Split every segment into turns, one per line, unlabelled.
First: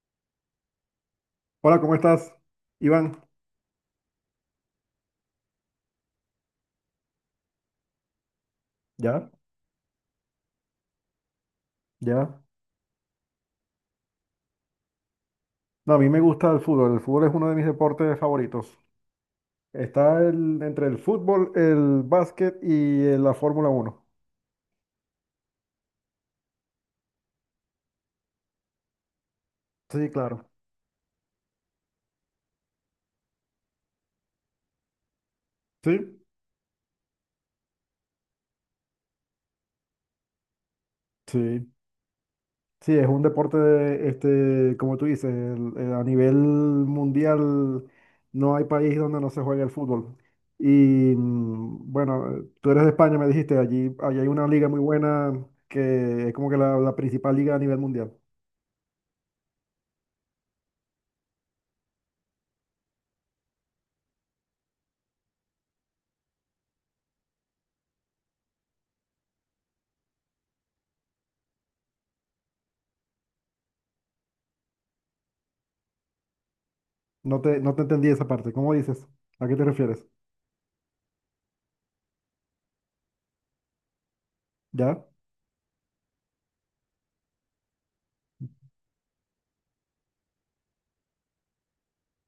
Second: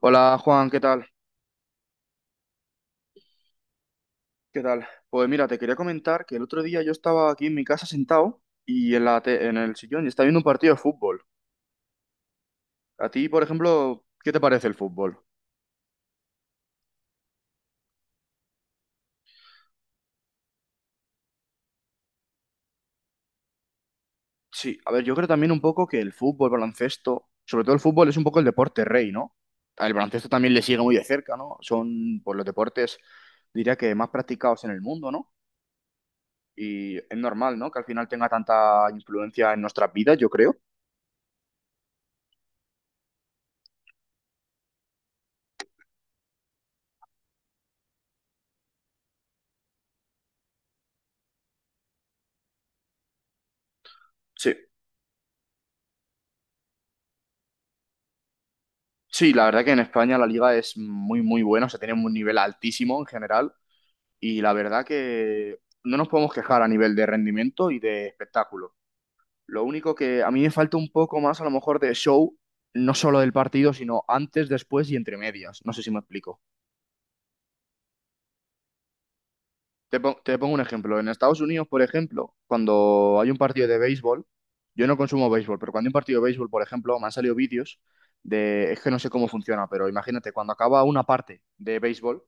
Hola Juan, ¿qué tal?
Hola, ¿cómo estás, Iván?
¿Qué tal? Pues mira, te quería comentar que el otro día yo estaba aquí en mi casa sentado y
Ya,
en el sillón y estaba viendo un partido de fútbol.
ya.
A ti, por ejemplo, ¿qué te parece el fútbol?
No, a mí me gusta el fútbol. El fútbol es uno de mis deportes favoritos. Está entre el fútbol, el básquet y la Fórmula Uno.
Sí, a ver, yo creo también un poco que el fútbol, baloncesto, sobre todo el fútbol es un poco el deporte rey, ¿no? El
Sí,
baloncesto
claro.
también le sigue muy de cerca, ¿no? Son, pues, los deportes, diría que más practicados en el mundo, ¿no?
Sí,
Y es normal, ¿no? Que al final tenga tanta influencia en nuestras vidas, yo creo.
sí. Sí, es un deporte, este, como tú dices, a nivel mundial no hay país donde no se juegue el fútbol. Y bueno, tú eres de España, me dijiste, allí, allí hay una
Sí.
liga muy buena que es como que la principal liga a nivel mundial.
Sí, la verdad que en España la liga es muy, muy buena, o sea, tiene un nivel altísimo en general y la verdad que no nos podemos quejar a nivel de rendimiento y de espectáculo. Lo único que a mí me falta un poco más a lo mejor de show, no solo del partido, sino antes, después y entre medias. No sé si me explico.
No te entendí esa parte. ¿Cómo dices? ¿A qué te
Te,
refieres?
pon- te pongo un ejemplo. En Estados Unidos, por ejemplo, cuando hay un partido de béisbol, yo no
¿Ya?
consumo béisbol, pero cuando hay un partido de béisbol, por ejemplo, me han salido vídeos de, es que no sé cómo funciona, pero imagínate, cuando acaba una parte de béisbol,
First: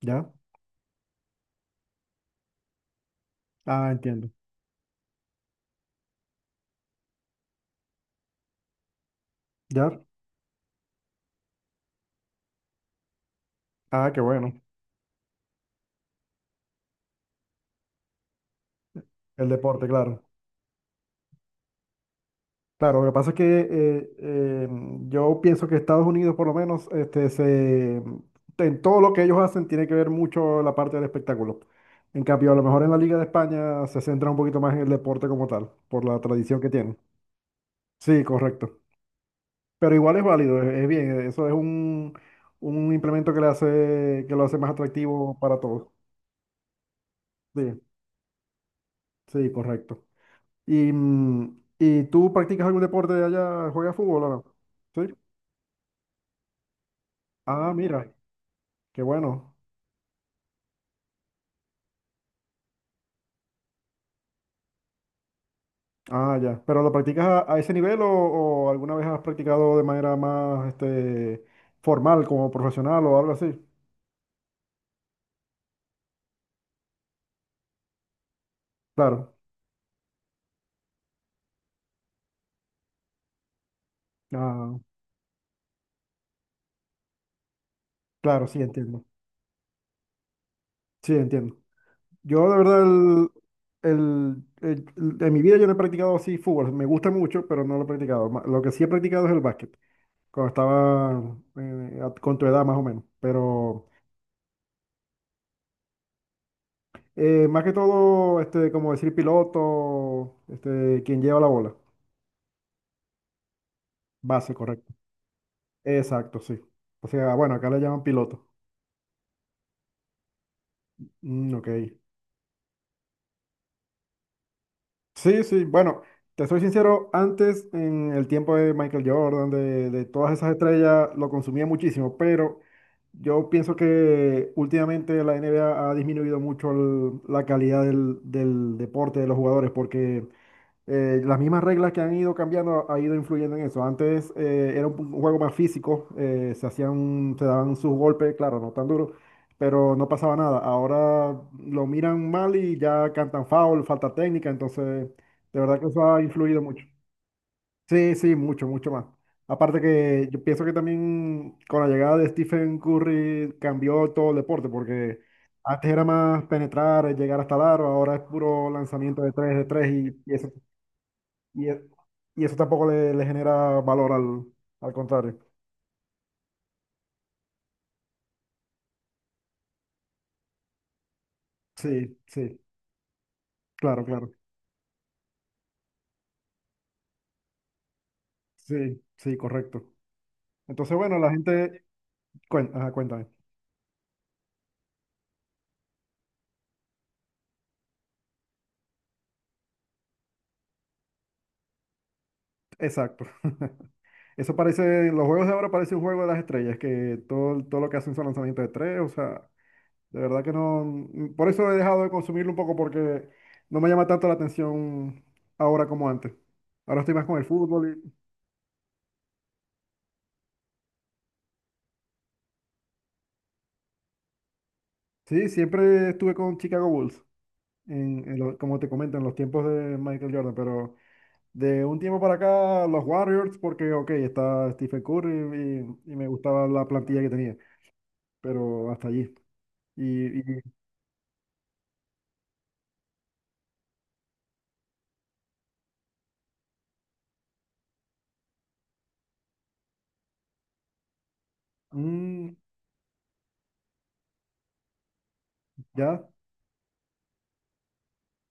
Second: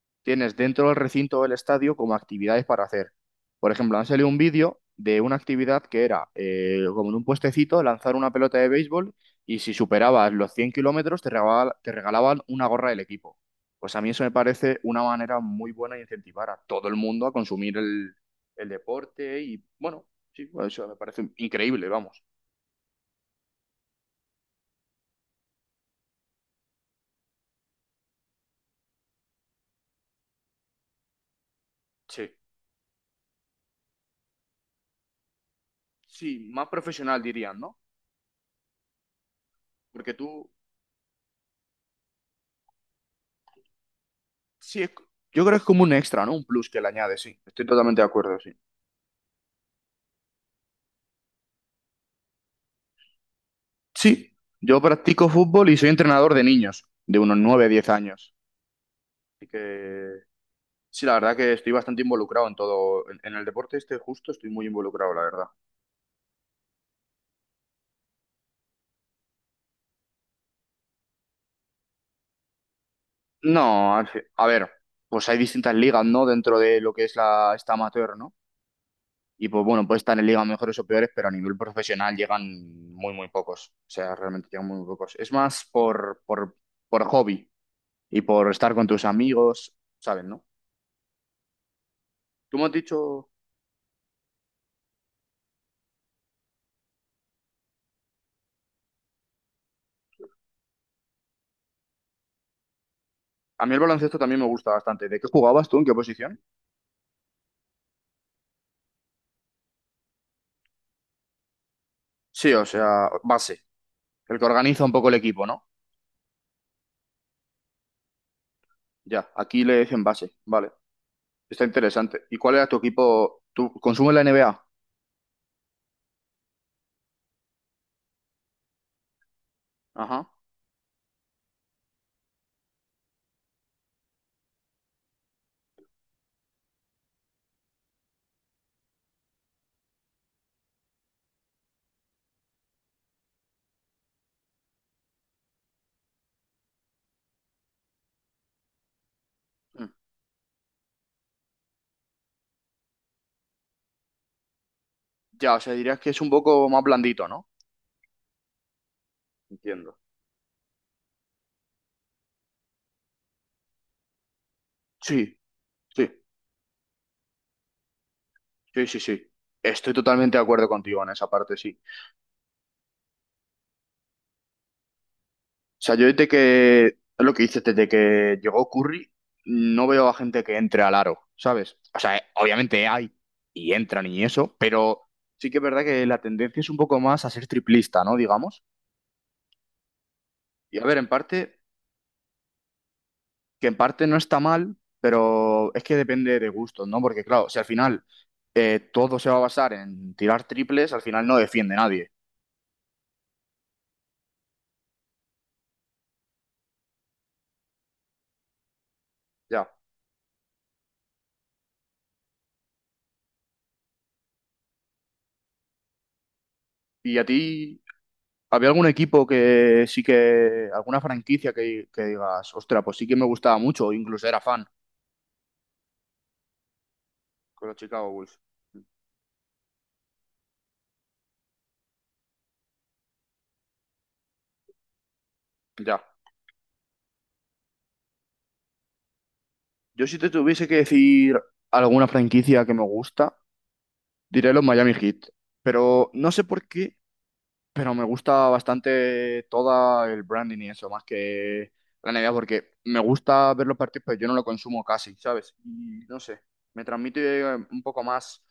¿Ya?
tienes dentro del recinto del estadio como actividades para hacer. Por
Ah,
ejemplo, han salido
entiendo.
un vídeo de una actividad que era como en un puestecito lanzar una pelota de béisbol y si
¿Ya?
superabas los 100 kilómetros te regalaban una gorra del equipo. Pues a mí
Ah, qué
eso me
bueno.
parece una manera muy buena de incentivar a todo el mundo a consumir el deporte
El
y
deporte,
bueno,
claro.
sí, pues eso me parece increíble, vamos.
Claro, lo que pasa es que yo pienso que Estados Unidos, por lo menos, este, se, en todo lo que ellos hacen tiene que ver mucho la parte del espectáculo. En
Sí,
cambio, a lo mejor en la Liga de España se centra un poquito más en el deporte como tal, por la
sí,
tradición
más
que tienen.
profesional dirían, ¿no?
Sí, correcto. Pero
Porque
igual es
tú,
válido, es bien. Eso es un implemento que le hace, que lo hace más
sí, es,
atractivo
yo creo que
para
es como
todos.
un extra, ¿no? Un plus que le añades. Sí. Estoy
Sí,
totalmente de acuerdo, sí.
sí, correcto. ¿Y tú practicas algún deporte allá? ¿Juegas fútbol o
Sí,
no?
yo
Sí.
practico fútbol y soy entrenador de niños, de unos nueve
Ah,
diez
mira,
años.
qué
Así
bueno.
que sí, la verdad que estoy bastante involucrado en todo, en el deporte este justo estoy muy involucrado, la verdad.
Ah, ya. ¿Pero lo practicas a ese nivel o alguna vez has practicado de manera más este, formal, como profesional o algo así?
No, a ver, pues hay distintas ligas, ¿no? Dentro de lo que es esta amateur, ¿no?
Claro.
Y pues bueno, puede estar en ligas mejores o peores, pero a nivel profesional llegan muy, muy pocos. O sea, realmente llegan
Ah,
muy, muy pocos. Es más por hobby y
claro,
por
sí,
estar con tus
entiendo.
amigos, ¿sabes, no?
Sí, entiendo. Yo
Tú
de
me has
verdad,
dicho...
en mi vida yo no he practicado así fútbol. Me gusta mucho, pero no lo he practicado. Lo que sí he practicado es el básquet. Cuando estaba con tu edad más o menos.
A mí el
Pero
baloncesto también me gusta bastante. ¿De qué jugabas tú? ¿En qué posición?
más que todo, este, como decir piloto, este, quien lleva la bola.
Sí, o sea, base. El que
Base,
organiza un
correcto.
poco el equipo, ¿no?
Exacto, sí. O sea, bueno, acá le llaman piloto.
Ya, aquí le dicen base. Vale.
Mm,
Está
ok.
interesante. ¿Y cuál era tu equipo? ¿Tú consumes la NBA?
Sí, sí, bueno, te soy sincero, antes en el tiempo de Michael Jordan, de
Ajá.
todas esas estrellas, lo consumía muchísimo, pero yo pienso que últimamente la NBA ha disminuido mucho la calidad del deporte de los jugadores, porque las mismas reglas que han ido cambiando ha ido influyendo en eso. Antes era un juego más físico, se hacían, se daban sus golpes, claro, no tan duros,
Mm.
pero no pasaba nada. Ahora lo miran mal y ya cantan foul, falta técnica, entonces
Ya, o
de
sea,
verdad que
dirías
eso
que es
ha
un
influido
poco más
mucho.
blandito, ¿no?
Sí, sí, mucho, mucho más. Aparte
Entiendo.
que yo pienso que también con la llegada de Stephen Curry cambió todo el deporte, porque
Sí,
antes era
sí,
más penetrar, llegar hasta el aro, ahora es puro
sí, sí,
lanzamiento
sí.
de tres
Estoy
y
totalmente de
eso
acuerdo contigo en esa parte,
y,
sí.
e- y eso tampoco le genera valor al contrario.
O sea, yo desde que, es lo que dices, desde que llegó Curry, no veo a gente que entre al aro, ¿sabes? O sea,
Sí, sí,
obviamente hay y
claro,
entran y
claro.
eso, pero sí que es verdad que la tendencia es un poco más a ser triplista, ¿no? Digamos.
Sí, sí, correcto.
Y a
Entonces,
ver, en
bueno, la
parte,
gente... ajá, cuéntame.
que en parte no está mal, pero es que depende de gustos, ¿no? Porque claro, si al final todo se va a basar en tirar triples, al final no defiende nadie,
Exacto. Eso parece, los juegos de ahora parece un juego de las estrellas, que todo lo que hacen son lanzamientos de tres, o sea,
ya.
de verdad que no, por eso he dejado de consumirlo un poco porque no me llama tanto la atención ahora como antes. Ahora estoy
¿Y a
más con el
ti
fútbol y,
¿Había algún equipo que sí que, alguna franquicia que digas, ostra, pues sí que me gustaba mucho, o incluso era fan
sí, siempre estuve con Chicago Bulls.
con los Chicago Bulls?
Como te comento, en los tiempos de Michael Jordan, pero de un tiempo para acá, los Warriors, porque, ok, está Stephen Curry
Ya.
y me gustaba la plantilla que tenía, pero hasta allí.
Yo si te
Y, y,
tuviese que decir alguna franquicia que me gusta, diré los Miami Heat. Pero no sé por qué, pero me gusta bastante toda el branding y eso, más que la NBA,
mm,
porque me gusta ver los partidos, pero yo no lo consumo casi, ¿sabes? Y no
ya,
sé, me transmite un poco más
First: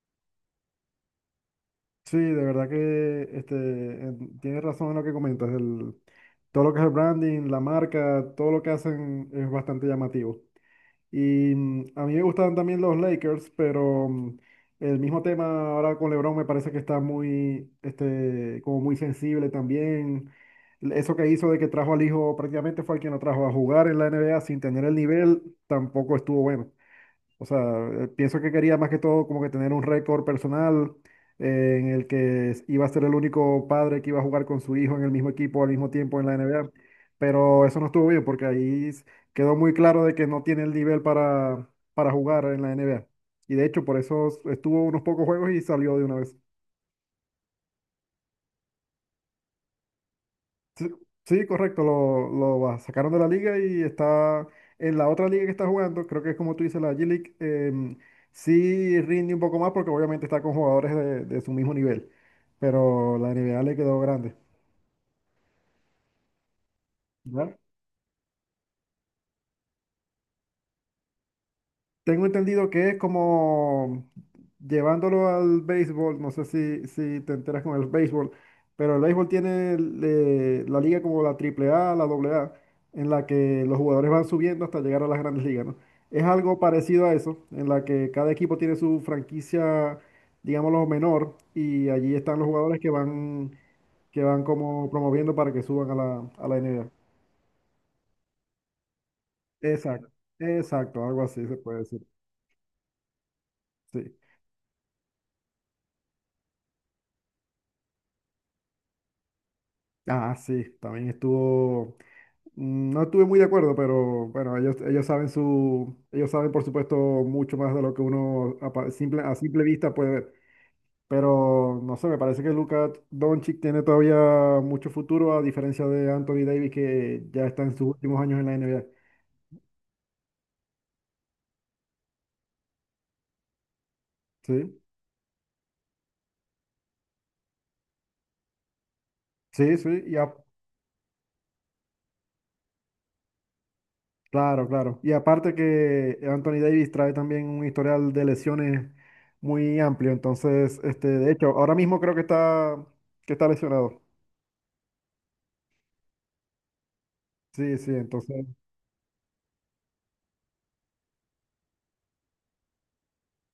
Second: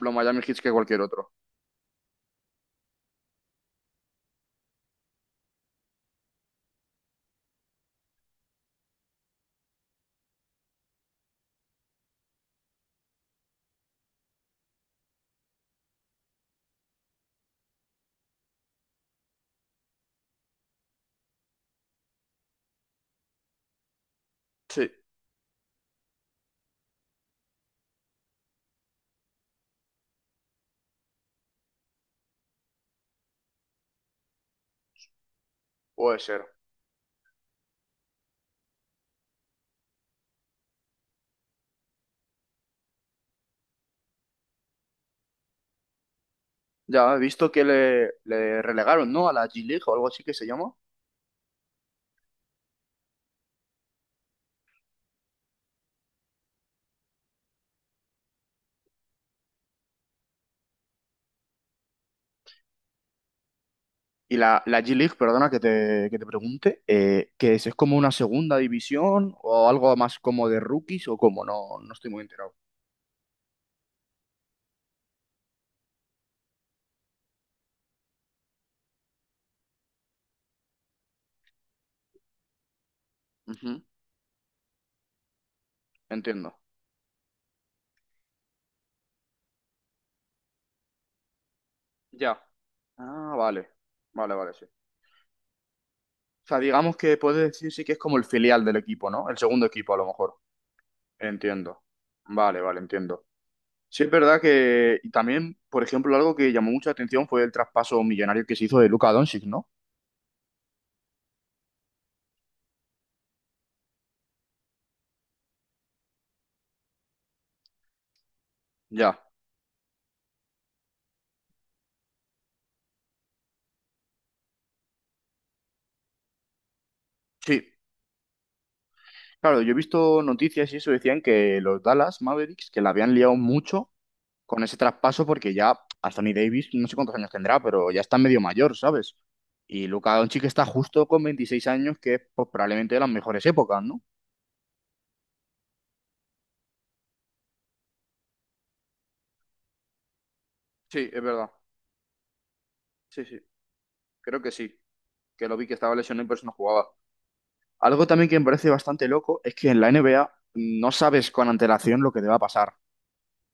los Miami Heat que cualquier otro.
sí, de verdad que este, tienes razón en lo que comentas, el, todo lo que es el branding, la marca, todo lo que hacen es bastante llamativo. Y a mí me gustaban también los Lakers, pero el mismo tema ahora con LeBron me parece que está muy, este, como muy sensible también. Eso que hizo de que trajo al hijo prácticamente fue el quien lo trajo a jugar en la NBA sin tener
Sí,
el nivel, tampoco estuvo bueno. O sea, pienso que quería más que todo como que tener un récord personal en el que iba a ser el único padre que iba a jugar con su hijo en el mismo equipo al mismo
puede
tiempo en la
ser.
NBA. Pero eso no estuvo bien porque ahí quedó muy claro de que no tiene el nivel para jugar en la NBA. Y de hecho, por eso estuvo unos pocos juegos y salió de una vez.
Ya he visto que le relegaron, ¿no? A la G-League o algo así que se llama.
Sí, sí, correcto, lo sacaron de la liga y está en la otra liga que está jugando, creo que es como tú dices, la G-League, sí rinde un poco más porque obviamente está con jugadores de su mismo nivel, pero la NBA le quedó grande.
Y la G-League, perdona que te pregunte, ¿qué
¿Ya?
es? ¿Es como una segunda división o algo más como de rookies o cómo? No, no estoy muy
Tengo
enterado.
entendido que es como llevándolo al béisbol, no sé si te enteras con el béisbol, pero el béisbol tiene la liga como la Triple A, la AA, en la que los
Ujú.
jugadores van subiendo hasta llegar a las grandes ligas, ¿no? Es
Entiendo.
algo parecido a eso, en la que cada equipo tiene su franquicia, digámoslo, menor, y allí están
Ya.
los jugadores
Ah, vale.
que
Vale,
van
vale, sí. O
como promoviendo para que suban a la
sea,
N. NBA.
digamos que puede decirse que es como el filial del equipo, ¿no? El segundo equipo, a lo
Exacto,
mejor.
exacto, algo así se puede
Entiendo.
decir.
Vale, vale, entiendo. Sí, es
Sí.
verdad que y también, por ejemplo, algo que llamó mucha atención fue el traspaso millonario que se hizo de Luka Doncic, ¿no?
Ah, sí, también estuvo, no estuve muy de acuerdo, pero bueno, ellos saben su, ellos saben por supuesto mucho más de lo que uno
Ya.
simple, a simple vista puede ver. Pero no sé, me parece que Luka Doncic tiene todavía mucho futuro, a diferencia de Anthony Davis, que ya está
Sí,
en sus últimos años en la NBA.
claro, yo he visto noticias y eso decían que los Dallas Mavericks, que la habían liado mucho con ese
Sí,
traspaso porque ya Anthony Davis, no sé cuántos años tendrá, pero ya está medio mayor, ¿sabes?
sí,
Y
sí,
Luka Doncic está justo con 26 años, que es pues, probablemente de las mejores épocas, ¿no?
claro, claro. Y aparte que Anthony Davis trae también un historial de lesiones muy amplio, entonces, este,
Sí, es
de hecho,
verdad.
ahora mismo creo
Sí,
que
sí.
está lesionado.
Creo que sí. Que lo vi que estaba lesionado y por eso no jugaba.
Sí, sí,
Algo también que me
entonces,
parece bastante loco es que en la NBA no sabes con antelación lo que te va a pasar.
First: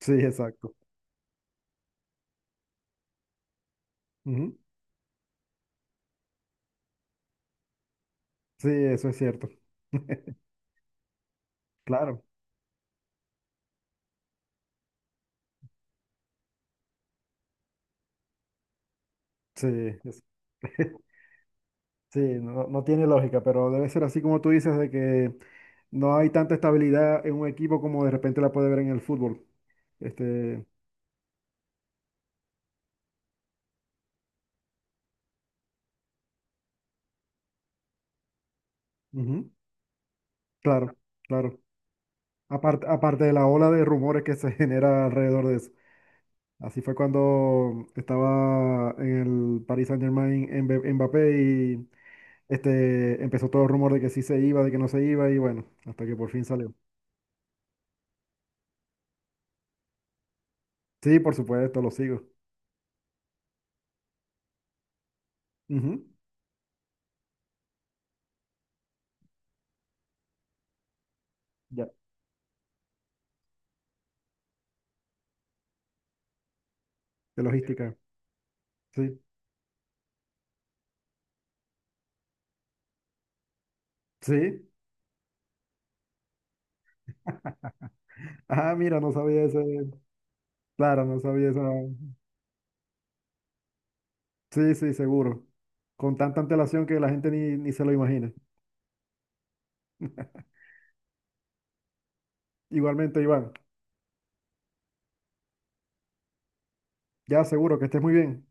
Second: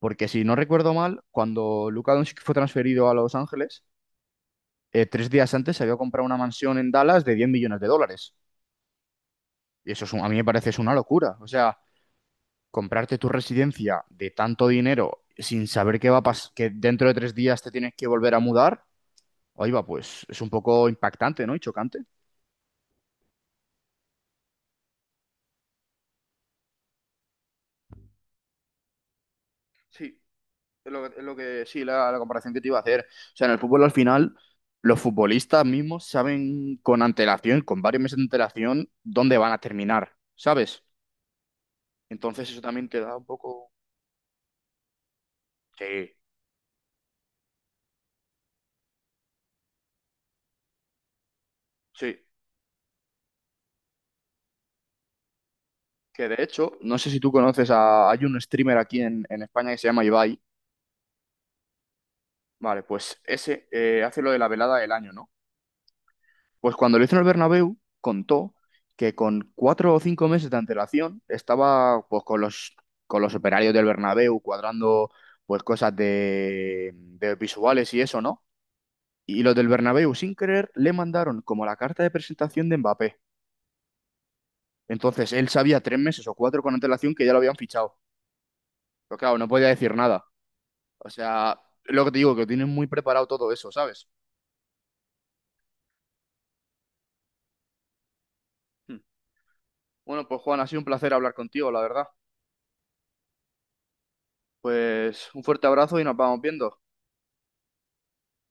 sí,
si no
exacto.
recuerdo mal, cuando Luka Doncic fue transferido a Los Ángeles,
Ujú.
3 días antes se había comprado una mansión en Dallas de 10 millones de dólares.
Sí, eso es cierto.
Y eso es a mí me parece es una locura. O sea,
Claro,
comprarte tu residencia de tanto dinero sin saber qué va a pasar, que dentro de 3 días te tienes que volver a mudar,
sí,
ahí va,
es-
pues es un poco impactante, ¿no? Y chocante.
sí, no, no tiene lógica, pero debe ser así como tú dices, de que no hay tanta estabilidad en un equipo como de repente la puede ver en el fútbol.
Sí,
Este,
es lo que sí, la comparación que te iba a hacer. O sea, en el fútbol al final, los futbolistas mismos saben con antelación, con varios meses de antelación, dónde
ujú,
van a terminar, ¿sabes?
claro, claro.
Entonces eso
Aparte,
también te da
aparte
un
de la ola
poco...
de rumores que se genera alrededor de eso.
Sí,
Así fue cuando estaba en el Paris Saint-Germain en Mbappé.
sí.
Este, empezó todo el rumor de que sí se iba, de que no se iba, y bueno, hasta que
Que
por
de
fin
hecho,
salió.
no sé si tú conoces a... Hay un streamer aquí en España que se llama Ibai.
Sí, por supuesto, lo sigo.
Vale, pues ese hace lo de la velada del año, ¿no?
Ujú,
Pues cuando lo hizo en el Bernabéu, contó que con 4 o 5 meses de antelación
ya.
estaba pues con los operarios del Bernabéu cuadrando pues cosas de
De
visuales
logística.
y eso, ¿no?
Sí.
Y los del Bernabéu, sin querer, le mandaron como la carta de presentación de Mbappé.
Sí.
Entonces él sabía 3 meses o 4 con antelación que ya lo habían fichado.
Ah, mira, no
Pero claro,
sabía
no podía decir
ese.
nada.
Claro,
O
no sabía
sea,
esa.
lo que te digo, que tienen muy preparado todo eso, ¿sabes?
Sí, sí, seguro. Con tanta antelación que la gente ni se lo imagina.
Hmm. Bueno, pues Juan, ha sido un placer hablar contigo, la verdad.
Igualmente, Iván,
Pues un fuerte abrazo y nos vamos viendo.
ya seguro que estés muy bien.